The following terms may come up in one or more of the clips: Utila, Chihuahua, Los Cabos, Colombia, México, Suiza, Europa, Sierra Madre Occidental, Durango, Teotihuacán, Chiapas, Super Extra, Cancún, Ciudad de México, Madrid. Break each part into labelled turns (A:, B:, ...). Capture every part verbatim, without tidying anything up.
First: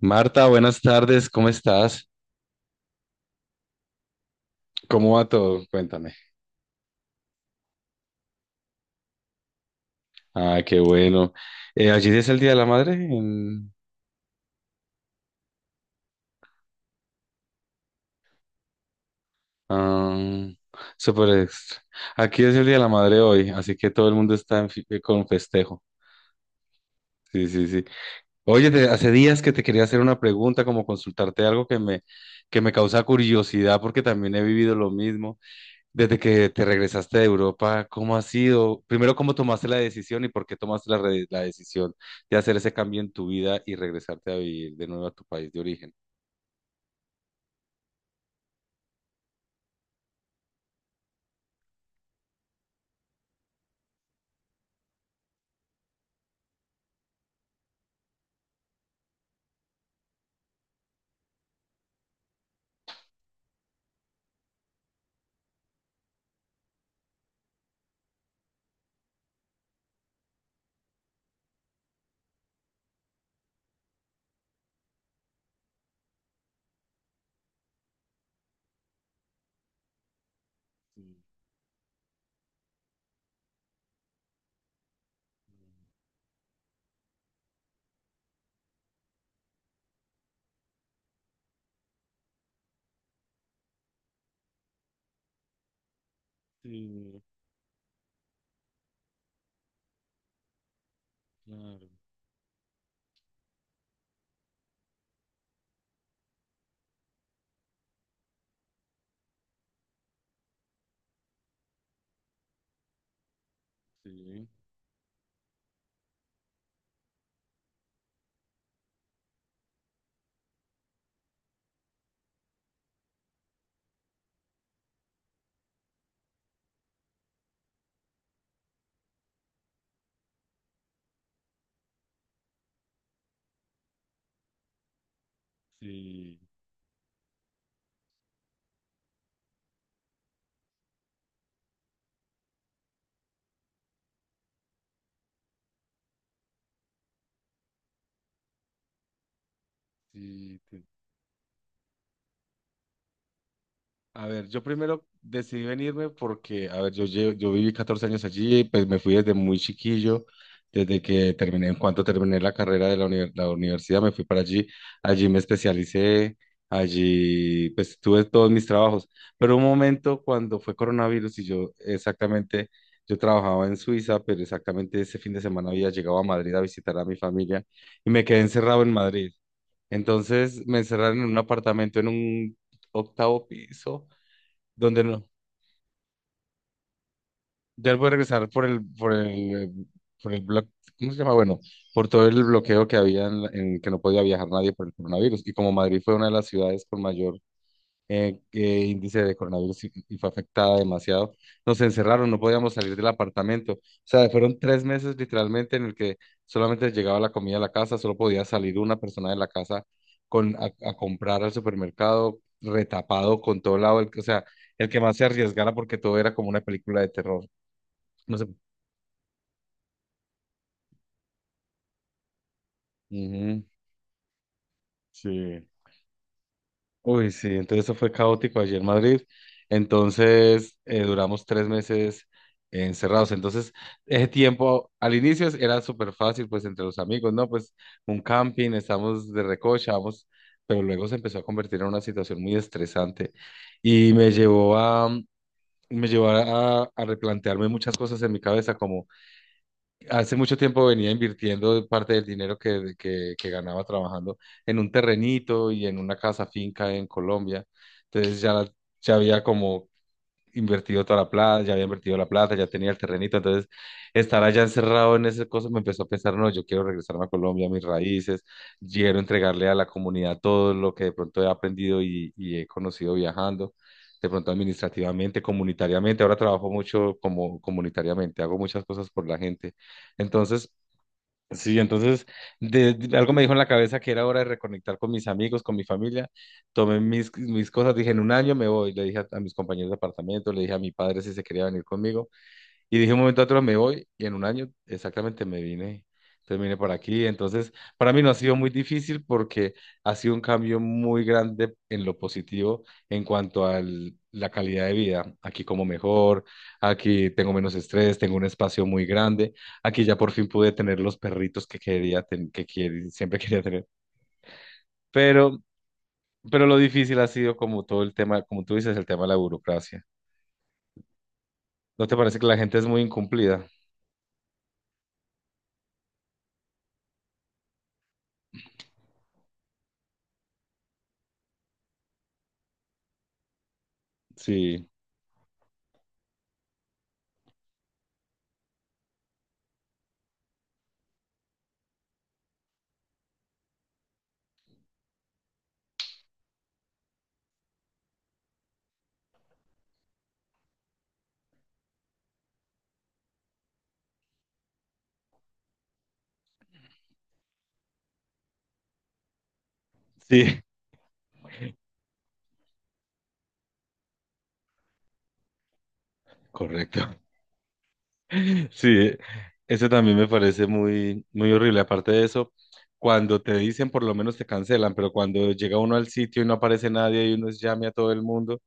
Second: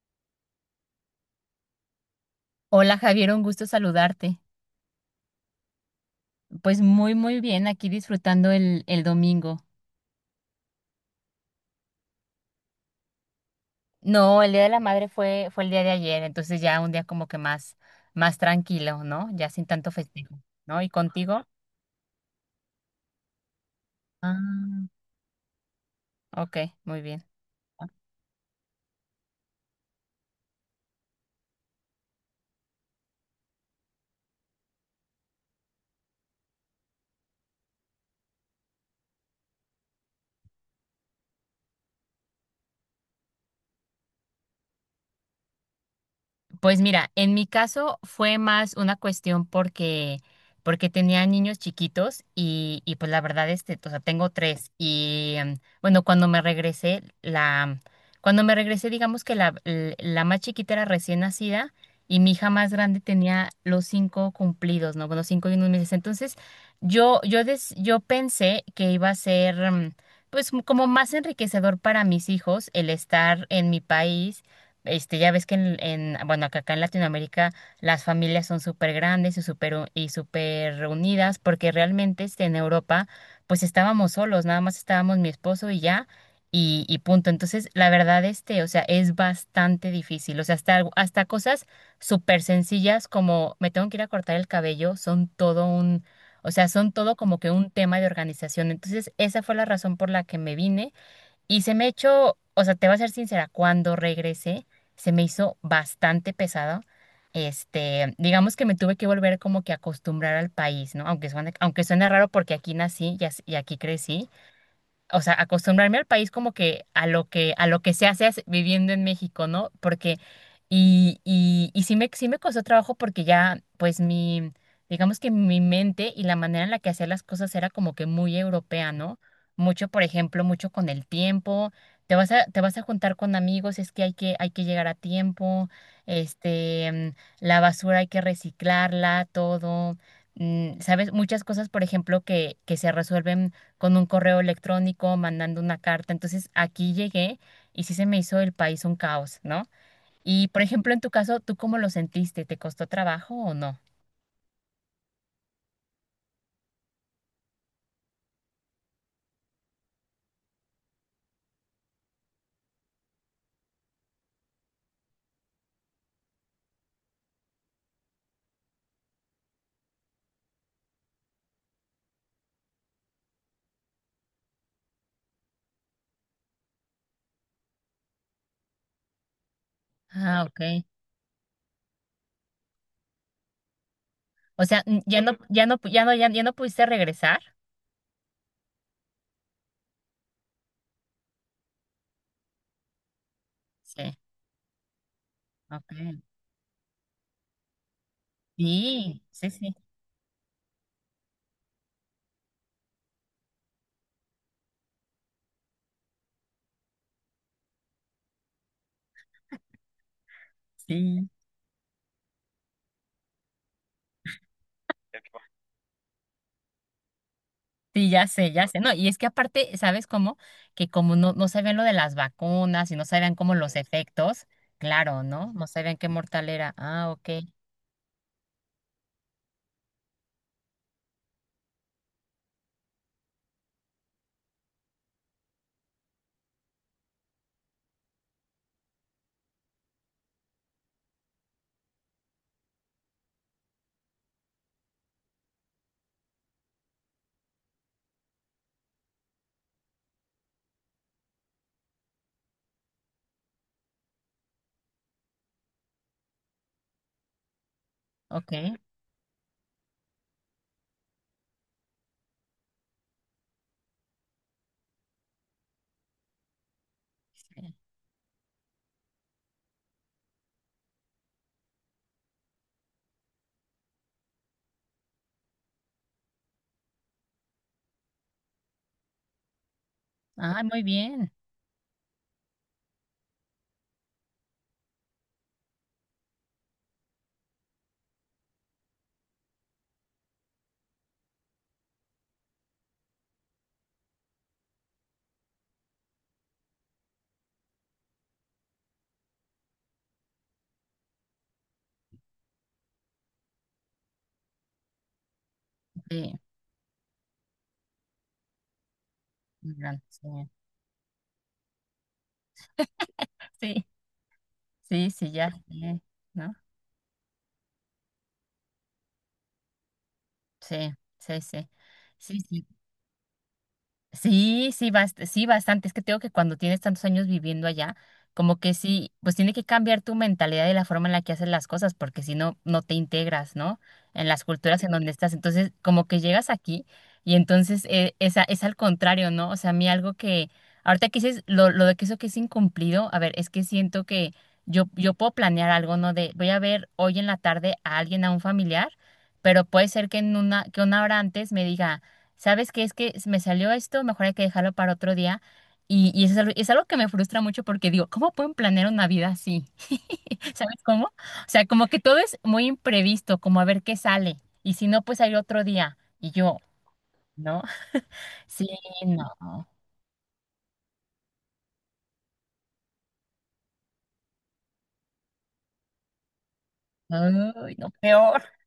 A: Marta, buenas tardes, ¿cómo estás?
B: Hola Javier, un gusto saludarte.
A: ¿Cómo va todo? Cuéntame.
B: Pues muy, muy bien, aquí disfrutando el, el domingo.
A: Ah, qué bueno. Eh, allí es el Día de la Madre en
B: No, el Día de la Madre fue, fue el día de ayer, entonces ya un día como que más, más tranquilo, ¿no? Ya sin tanto
A: ah,
B: festejo, ¿no? ¿Y
A: Super
B: contigo?
A: Extra. Aquí es el Día de la Madre hoy, así que todo el mundo está en fi- eh,
B: Ah,
A: con festejo.
B: ok, muy bien.
A: Sí, sí, sí. Oye, te- hace días que te quería hacer una pregunta, como consultarte algo que me, que me causa curiosidad, porque también he vivido lo mismo. Desde que te regresaste de Europa, ¿cómo ha sido? Primero, ¿cómo tomaste la decisión y por qué tomaste la, re- la decisión de hacer ese cambio en tu vida y regresarte a vivir de nuevo a tu país de origen?
B: Pues mira, en mi caso fue más una cuestión porque, porque tenía niños chiquitos y, y pues la verdad, este, o sea, tengo tres y em, bueno, cuando me regresé, la, cuando me regresé, digamos que la, l- la más chiquita era recién nacida y mi hija más grande tenía los cinco cumplidos, ¿no? Bueno, cinco y unos meses. Entonces, yo, yo, des- yo pensé que iba a ser, em, pues como más enriquecedor para mis hijos el estar en mi país, este, ya ves que en, en- bueno, que acá en Latinoamérica las familias son súper grandes y súper u- y súper
A: Sí,
B: reunidas, porque realmente, este, en Europa, pues estábamos solos, nada más estábamos mi esposo y ya, y, y punto. Entonces, la verdad, este, o sea, es bastante difícil. O sea, hasta, algo- hasta cosas súper sencillas como me tengo que ir a cortar el cabello, son todo un, o sea, son todo
A: sí,
B: como que un tema de organización. Entonces, esa fue la razón por la que me vine. Y se me
A: claro,
B: echó, o sea, te voy a ser sincera, cuando regresé se me hizo bastante pesado. Este, digamos que me tuve que volver como que a acostumbrar al país, ¿no? Aunque suene, aunque suene raro porque aquí nací y as- y aquí crecí,
A: sí,
B: o sea, acostumbrarme al país como que a lo que, a lo que, se hace as- viviendo en México, ¿no? Porque, y, y, y sí me, sí me costó trabajo porque ya, pues mi, digamos que mi mente y la manera en la que hacía las cosas era como que muy europea, ¿no? Mucho, por ejemplo, mucho con el tiempo, te vas a, te vas a juntar con amigos, es que hay que, hay que llegar a tiempo,
A: sí,
B: este, mm, la basura hay que reciclarla, todo. mm, ¿Sabes? Muchas cosas, por ejemplo, que, que se resuelven con un correo electrónico, mandando una carta. Entonces aquí llegué y sí se me hizo el país un caos, ¿no? Y por
A: sí.
B: ejemplo, en tu caso, ¿tú cómo lo sentiste? ¿Te costó trabajo o no?
A: A ver, yo primero decidí venirme porque, a ver, yo, lle- yo viví catorce años allí, pues me fui desde muy chiquillo, desde que terminé, en cuanto terminé la carrera de la, uni- la universidad, me fui para allí, allí me especialicé, allí pues tuve todos mis trabajos, pero un momento cuando fue coronavirus y yo exactamente, yo trabajaba en Suiza, pero exactamente ese fin de semana había llegado a Madrid a visitar a mi familia y me quedé encerrado en Madrid.
B: Ah,
A: Entonces me
B: ok.
A: encerraron en un apartamento en un octavo piso
B: O sea, n-
A: donde
B: ya
A: no,
B: no, ya no, pu- ya no, ya, ya no pudiste regresar.
A: ya él puede regresar por el, por el, eh, por el bloque, ¿cómo se llama? Bueno, por todo el bloqueo que había en, la- en que no
B: Sí,
A: podía viajar nadie por el coronavirus. Y como Madrid fue
B: ok.
A: una de las ciudades con mayor eh, eh, índice
B: Sí,
A: de
B: sí, sí,
A: coronavirus y, y fue afectada demasiado. Nos encerraron, no podíamos salir del apartamento. O sea, fueron tres meses literalmente en el que solamente llegaba la comida a la casa, solo podía salir una persona de la casa con, a, a
B: sí.
A: comprar al supermercado, retapado con todo lado, el, que- o sea, el que más se arriesgara porque todo era como una película de terror.
B: Sí, ya
A: No sé.
B: sé, ya sé. No, y es que aparte, ¿sabes cómo? Que como no, no sabían lo de las vacunas y no sabían cómo
A: Ujú,
B: los efectos, claro, ¿no?
A: sí.
B: No sabían qué mortal era. Ah, ok,
A: Uy, sí, entonces eso fue caótico allí en Madrid. Entonces eh, duramos tres meses encerrados. Entonces, ese tiempo al inicio era súper fácil, pues entre los amigos, ¿no? Pues un camping, estamos de recocha, vamos, pero luego se empezó a convertir en una situación muy estresante y me llevó a, me llevó a, a replantearme muchas cosas en mi cabeza, como hace mucho tiempo venía invirtiendo parte del dinero que, que, que ganaba trabajando en un terrenito y en una casa finca en Colombia. Entonces
B: ok.
A: ya, ya había como invertido toda la plata, ya había invertido la plata, ya tenía el terrenito, entonces estar allá encerrado en ese cosa me empezó a pensar, no, yo quiero regresarme a
B: Sí.
A: Colombia, a mis raíces, quiero entregarle a la comunidad todo lo que de pronto he aprendido y, y he conocido viajando, de pronto administrativamente, comunitariamente, ahora trabajo mucho como comunitariamente, hago muchas cosas por la gente,
B: Ah,
A: entonces...
B: muy bien.
A: Sí, entonces de, de- algo me dijo en la cabeza que era hora de reconectar con mis amigos, con mi familia. Tomé mis, mis cosas, dije, en un año me voy. Le dije a, a mis compañeros de apartamento, le dije a mi padre si se quería venir conmigo. Y dije un momento a otro me voy y en un año exactamente me vine, entonces vine por aquí. Entonces, para mí no ha sido muy difícil porque ha sido un cambio muy grande en lo positivo en cuanto a la calidad de vida. Aquí como
B: Sí,
A: mejor, aquí tengo menos estrés, tengo un espacio muy grande,
B: muy grande,
A: aquí ya
B: sí.
A: por fin pude tener los perritos que quería, ten- que quiere- siempre quería tener.
B: Sí, sí, sí, ya
A: Pero,
B: sé, ¿no?
A: pero lo difícil ha sido como todo el tema, como tú dices, el tema de la burocracia.
B: Sí, sí, sí.
A: ¿No te parece
B: Sí,
A: que la
B: sí,
A: gente es muy incumplida?
B: sí, sí, bast- sí, bastante. Es que tengo que cuando tienes tantos años viviendo allá, como que sí, pues tiene que cambiar tu mentalidad y la forma en la que haces las cosas, porque si no, no te integras, ¿no? En las culturas
A: Sí,
B: en donde estás. Entonces, como que llegas aquí y entonces, eh, es, a- es al contrario, ¿no? O sea, a mí algo que, ahorita que dices lo, lo de que eso que es incumplido, a ver, es que siento que yo, yo puedo planear algo, ¿no? De voy a ver hoy en la tarde a alguien, a un familiar, pero puede ser que en una, que una hora antes me diga, ¿sabes qué? Es que me salió esto, mejor hay que dejarlo para otro día. Y, y eso es algo, es algo, que me frustra mucho porque digo, ¿cómo pueden planear una vida así?
A: sí,
B: ¿Sabes cómo? O sea, como que todo es muy imprevisto, como a ver qué sale. Y si no, pues hay otro día. Y yo,
A: correcto.
B: ¿no? Sí,
A: Sí,
B: no.
A: eso también me parece muy, muy horrible. Aparte de eso, cuando te dicen, por lo menos te cancelan, pero cuando llega uno al sitio y no aparece nadie y uno
B: Uy,
A: llame
B: no,
A: a todo el
B: peor.
A: mundo,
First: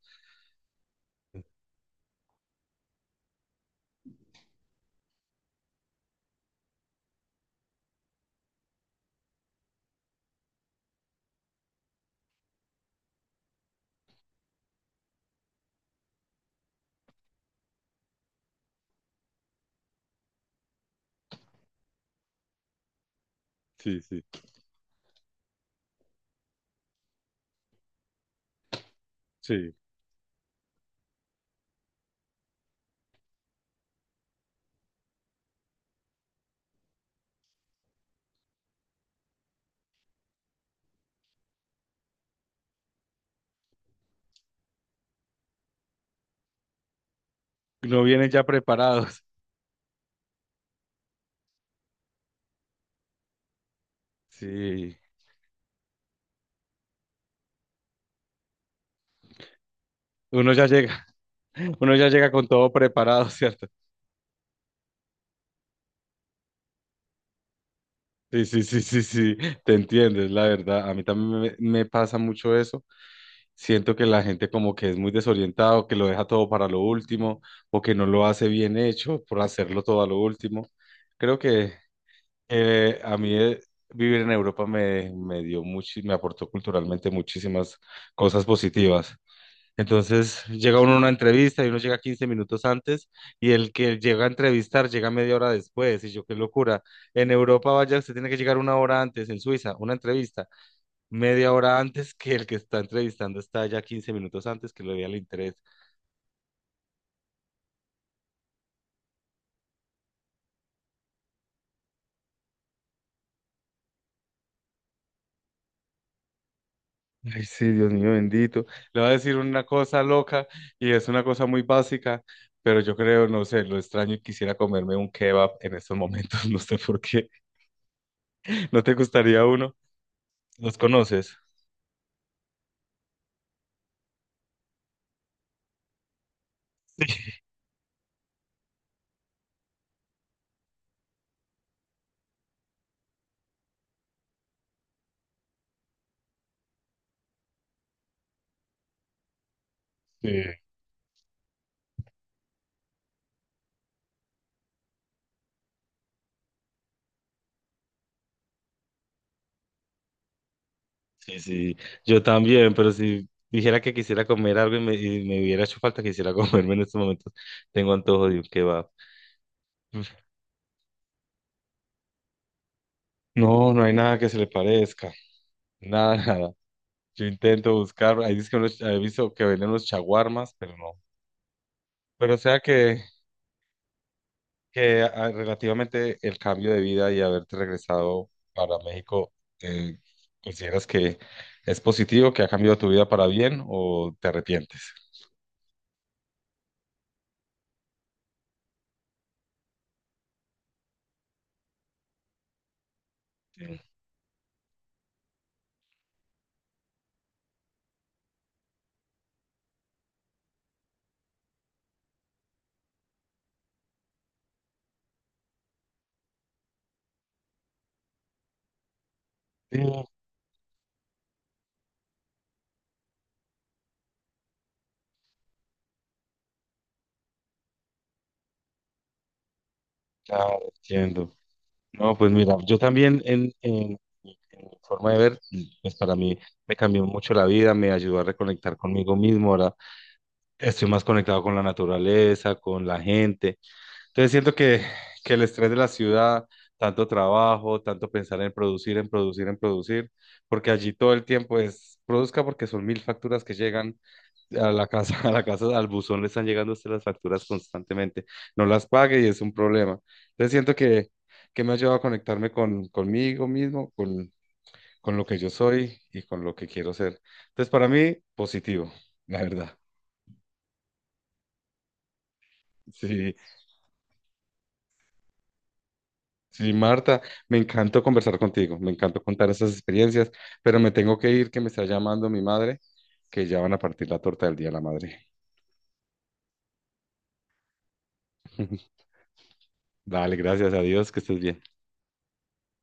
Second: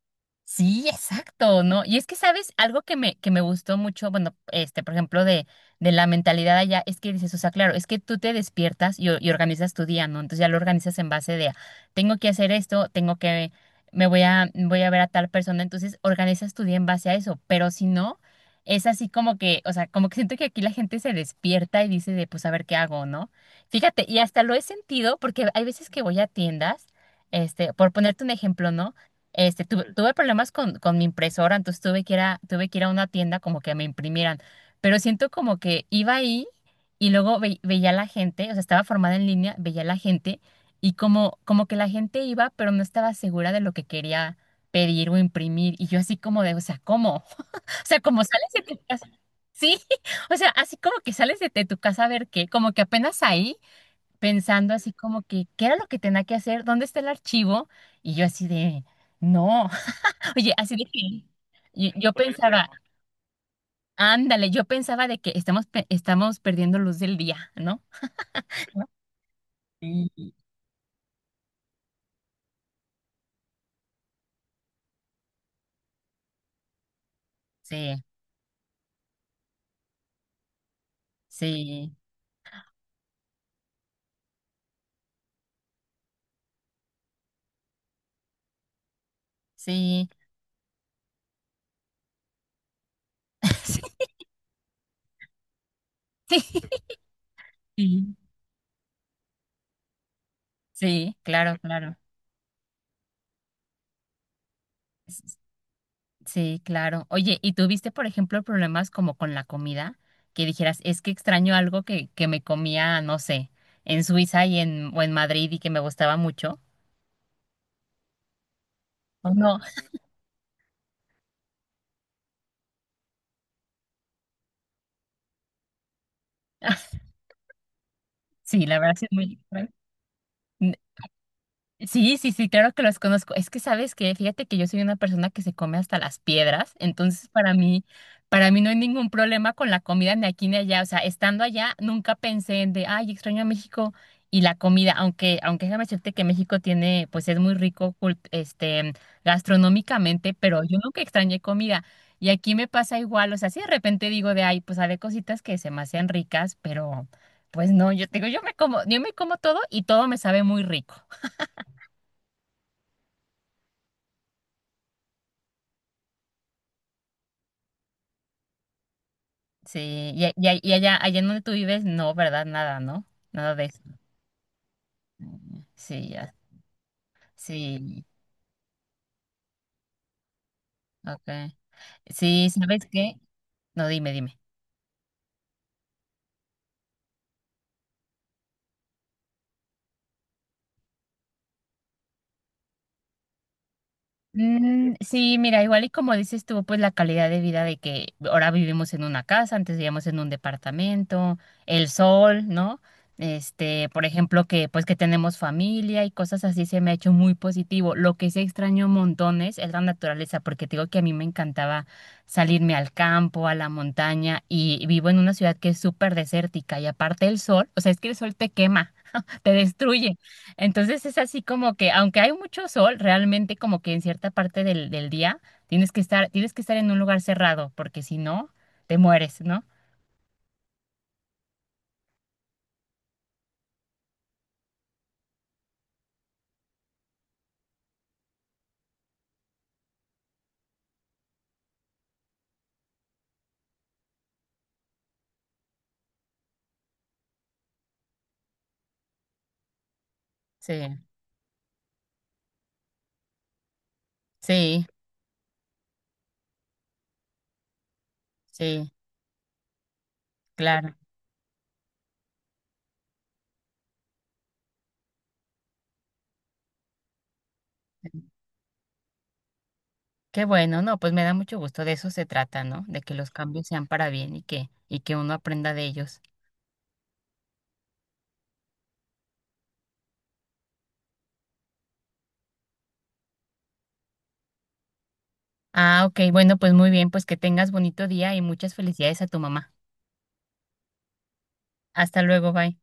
B: Sí, exacto, ¿no? Y es que, ¿sabes? Algo que me, que me gustó mucho, bueno, este, por ejemplo, de, de la mentalidad allá, es que dices, o sea, claro, es que tú te despiertas y, o- y organizas tu día, ¿no? Entonces ya lo organizas en base de, tengo que hacer esto, tengo que, me voy a, voy a ver a tal persona, entonces organizas tu día en base a eso, pero si no, es así como que, o sea, como que siento que aquí la gente se despierta y dice de, pues, a ver qué hago, ¿no?
A: sí,
B: Fíjate, y
A: sí,
B: hasta lo he sentido porque hay veces que voy a tiendas, este, por ponerte un ejemplo, ¿no? Este,
A: sí.
B: tuve, tuve problemas con, con mi impresora, entonces tuve que ir a, tuve que ir a una tienda como que me imprimieran. Pero siento como que iba ahí y luego ve- veía a la gente, o sea, estaba formada en línea, veía a la gente y como, como que la gente iba, pero no estaba segura de lo que quería pedir o imprimir. Y yo así como de, o sea, ¿cómo? O sea,
A: No
B: como
A: vienen ya
B: sales de tu casa.
A: preparados.
B: Sí, o sea, así como que sales de, de tu casa a ver qué, como que apenas ahí pensando así
A: Sí,
B: como que, ¿qué era lo que tenía que hacer? ¿Dónde está el archivo? Y yo así de. No. Oye,
A: uno ya
B: así de
A: llega,
B: que yo,
A: uno ya
B: yo
A: llega con
B: pensaba,
A: todo preparado, ¿cierto?
B: ándale, yo pensaba de que estamos, pe- estamos perdiendo luz del día, ¿no?
A: Sí, sí, sí, sí, sí, te
B: Sí,
A: entiendes, la verdad. A mí también me, me pasa mucho eso. Siento que la gente como que es muy desorientado, que lo deja todo para lo último o que
B: sí,
A: no lo hace bien hecho por hacerlo todo a lo último. Creo que eh, a mí eh, vivir en Europa me, me dio mucho, me aportó culturalmente muchísimas cosas positivas.
B: sí, sí,
A: Entonces llega uno a una entrevista y uno llega quince minutos antes y el que llega a entrevistar llega media hora después. Y yo, qué
B: sí,
A: locura. En Europa, vaya, usted
B: sí,
A: tiene que llegar una hora antes, en Suiza, una entrevista
B: sí,
A: media
B: claro,
A: hora
B: claro,
A: antes que el que está entrevistando está ya quince minutos antes que lo vea el
B: s-
A: interés.
B: sí, claro. Oye, ¿y tuviste, por ejemplo, problemas como con la comida? Que dijeras, es que extraño algo que, que me comía, no sé, en Suiza y en, o en Madrid y que me gustaba mucho.
A: Ay, sí, Dios mío bendito. Le va a
B: ¿O
A: decir
B: no?
A: una cosa loca y es una cosa muy básica, pero yo creo, no sé, lo extraño y quisiera comerme un kebab en estos momentos, no sé por qué.
B: Sí, la
A: ¿No te
B: verdad sí es muy
A: gustaría
B: extraño.
A: uno? ¿Los conoces?
B: Sí, sí, sí, claro que los conozco. Es que sabes que, fíjate que yo soy una persona que se come hasta las piedras, entonces para mí, para mí, no hay ningún problema con la comida ni aquí ni allá. O sea, estando allá, nunca pensé en de, ay, extraño a México y la comida, aunque, aunque déjame decirte que México tiene, pues es muy rico, cult- este,
A: Sí,
B: gastronómicamente, pero yo nunca extrañé comida. Y aquí me pasa igual, o sea, si de repente digo de, ay, pues hay cositas que se me hacen ricas, pero pues no, yo te digo, yo me como, yo me como, todo y todo me sabe muy rico.
A: sí, sí, yo también, pero si dijera que quisiera comer algo y me, y me hubiera hecho falta, quisiera comerme en estos momentos, tengo antojo de un kebab.
B: Sí, y, a- y- a- y allá, allá en donde tú vives, no, ¿verdad? Nada, ¿no? Nada de
A: No,
B: eso.
A: no hay nada que se le parezca,
B: Sí,
A: nada,
B: ya.
A: nada. Yo intento
B: Sí,
A: buscar, ahí dice que unos- he visto que venden los chaguarmas, pero no.
B: ok.
A: Pero o
B: Sí,
A: sea
B: ¿sabes
A: que,
B: qué? No, dime, dime.
A: que ah, relativamente el cambio de vida y haberte regresado para México, eh, ¿consideras que es positivo, que ha cambiado tu vida para bien o te arrepientes?
B: Mm, sí, mira, igual y como dices tú, pues la calidad de vida de que ahora vivimos en una casa, antes vivíamos en un departamento, el sol, ¿no?
A: Sí,
B: Este, por ejemplo, que pues que tenemos familia y cosas así se me ha hecho muy positivo. Lo que sí extraño montones es la naturaleza, porque te digo que a mí me encantaba salirme al campo, a la montaña y vivo en una ciudad que es súper desértica y aparte el sol, o sea, es que el sol te quema, te
A: sí,
B: destruye. Entonces es así como que, aunque hay mucho sol, realmente como que en cierta parte del, del día tienes que estar, tienes que estar en un lugar cerrado, porque si no, te mueres, ¿no?
A: claro, entiendo. No, pues mira, yo también en, en, en mi forma de ver, pues para mí me cambió mucho la vida, me ayudó a reconectar conmigo mismo, ahora estoy más conectado con la naturaleza, con la gente. Entonces siento que, que el estrés de la ciudad, tanto trabajo, tanto pensar en producir, en producir, en producir, porque
B: Sí,
A: allí todo el tiempo es produzca porque son mil facturas que llegan a
B: sí,
A: la casa, a la casa, al buzón le están llegando a usted las facturas constantemente, no las
B: sí,
A: pague y es un problema. Entonces siento
B: claro.
A: que, que me ha ayudado a conectarme con, conmigo mismo, con, con lo que yo soy y con lo que quiero ser. Entonces para mí, positivo, la verdad.
B: Qué bueno, no, pues me da mucho gusto, de eso se trata, ¿no? De que los
A: Sí,
B: cambios sean para bien y que, y que, uno aprenda de ellos.
A: sí, Marta, me encantó conversar contigo, me encantó contar esas experiencias, pero me tengo que ir, que me está llamando mi madre, que ya van a partir la torta del Día de la Madre.
B: Ah, ok, bueno, pues muy bien, pues que tengas bonito día y muchas felicidades a tu mamá.
A: Dale, gracias a Dios, que estés bien.
B: Hasta luego, bye.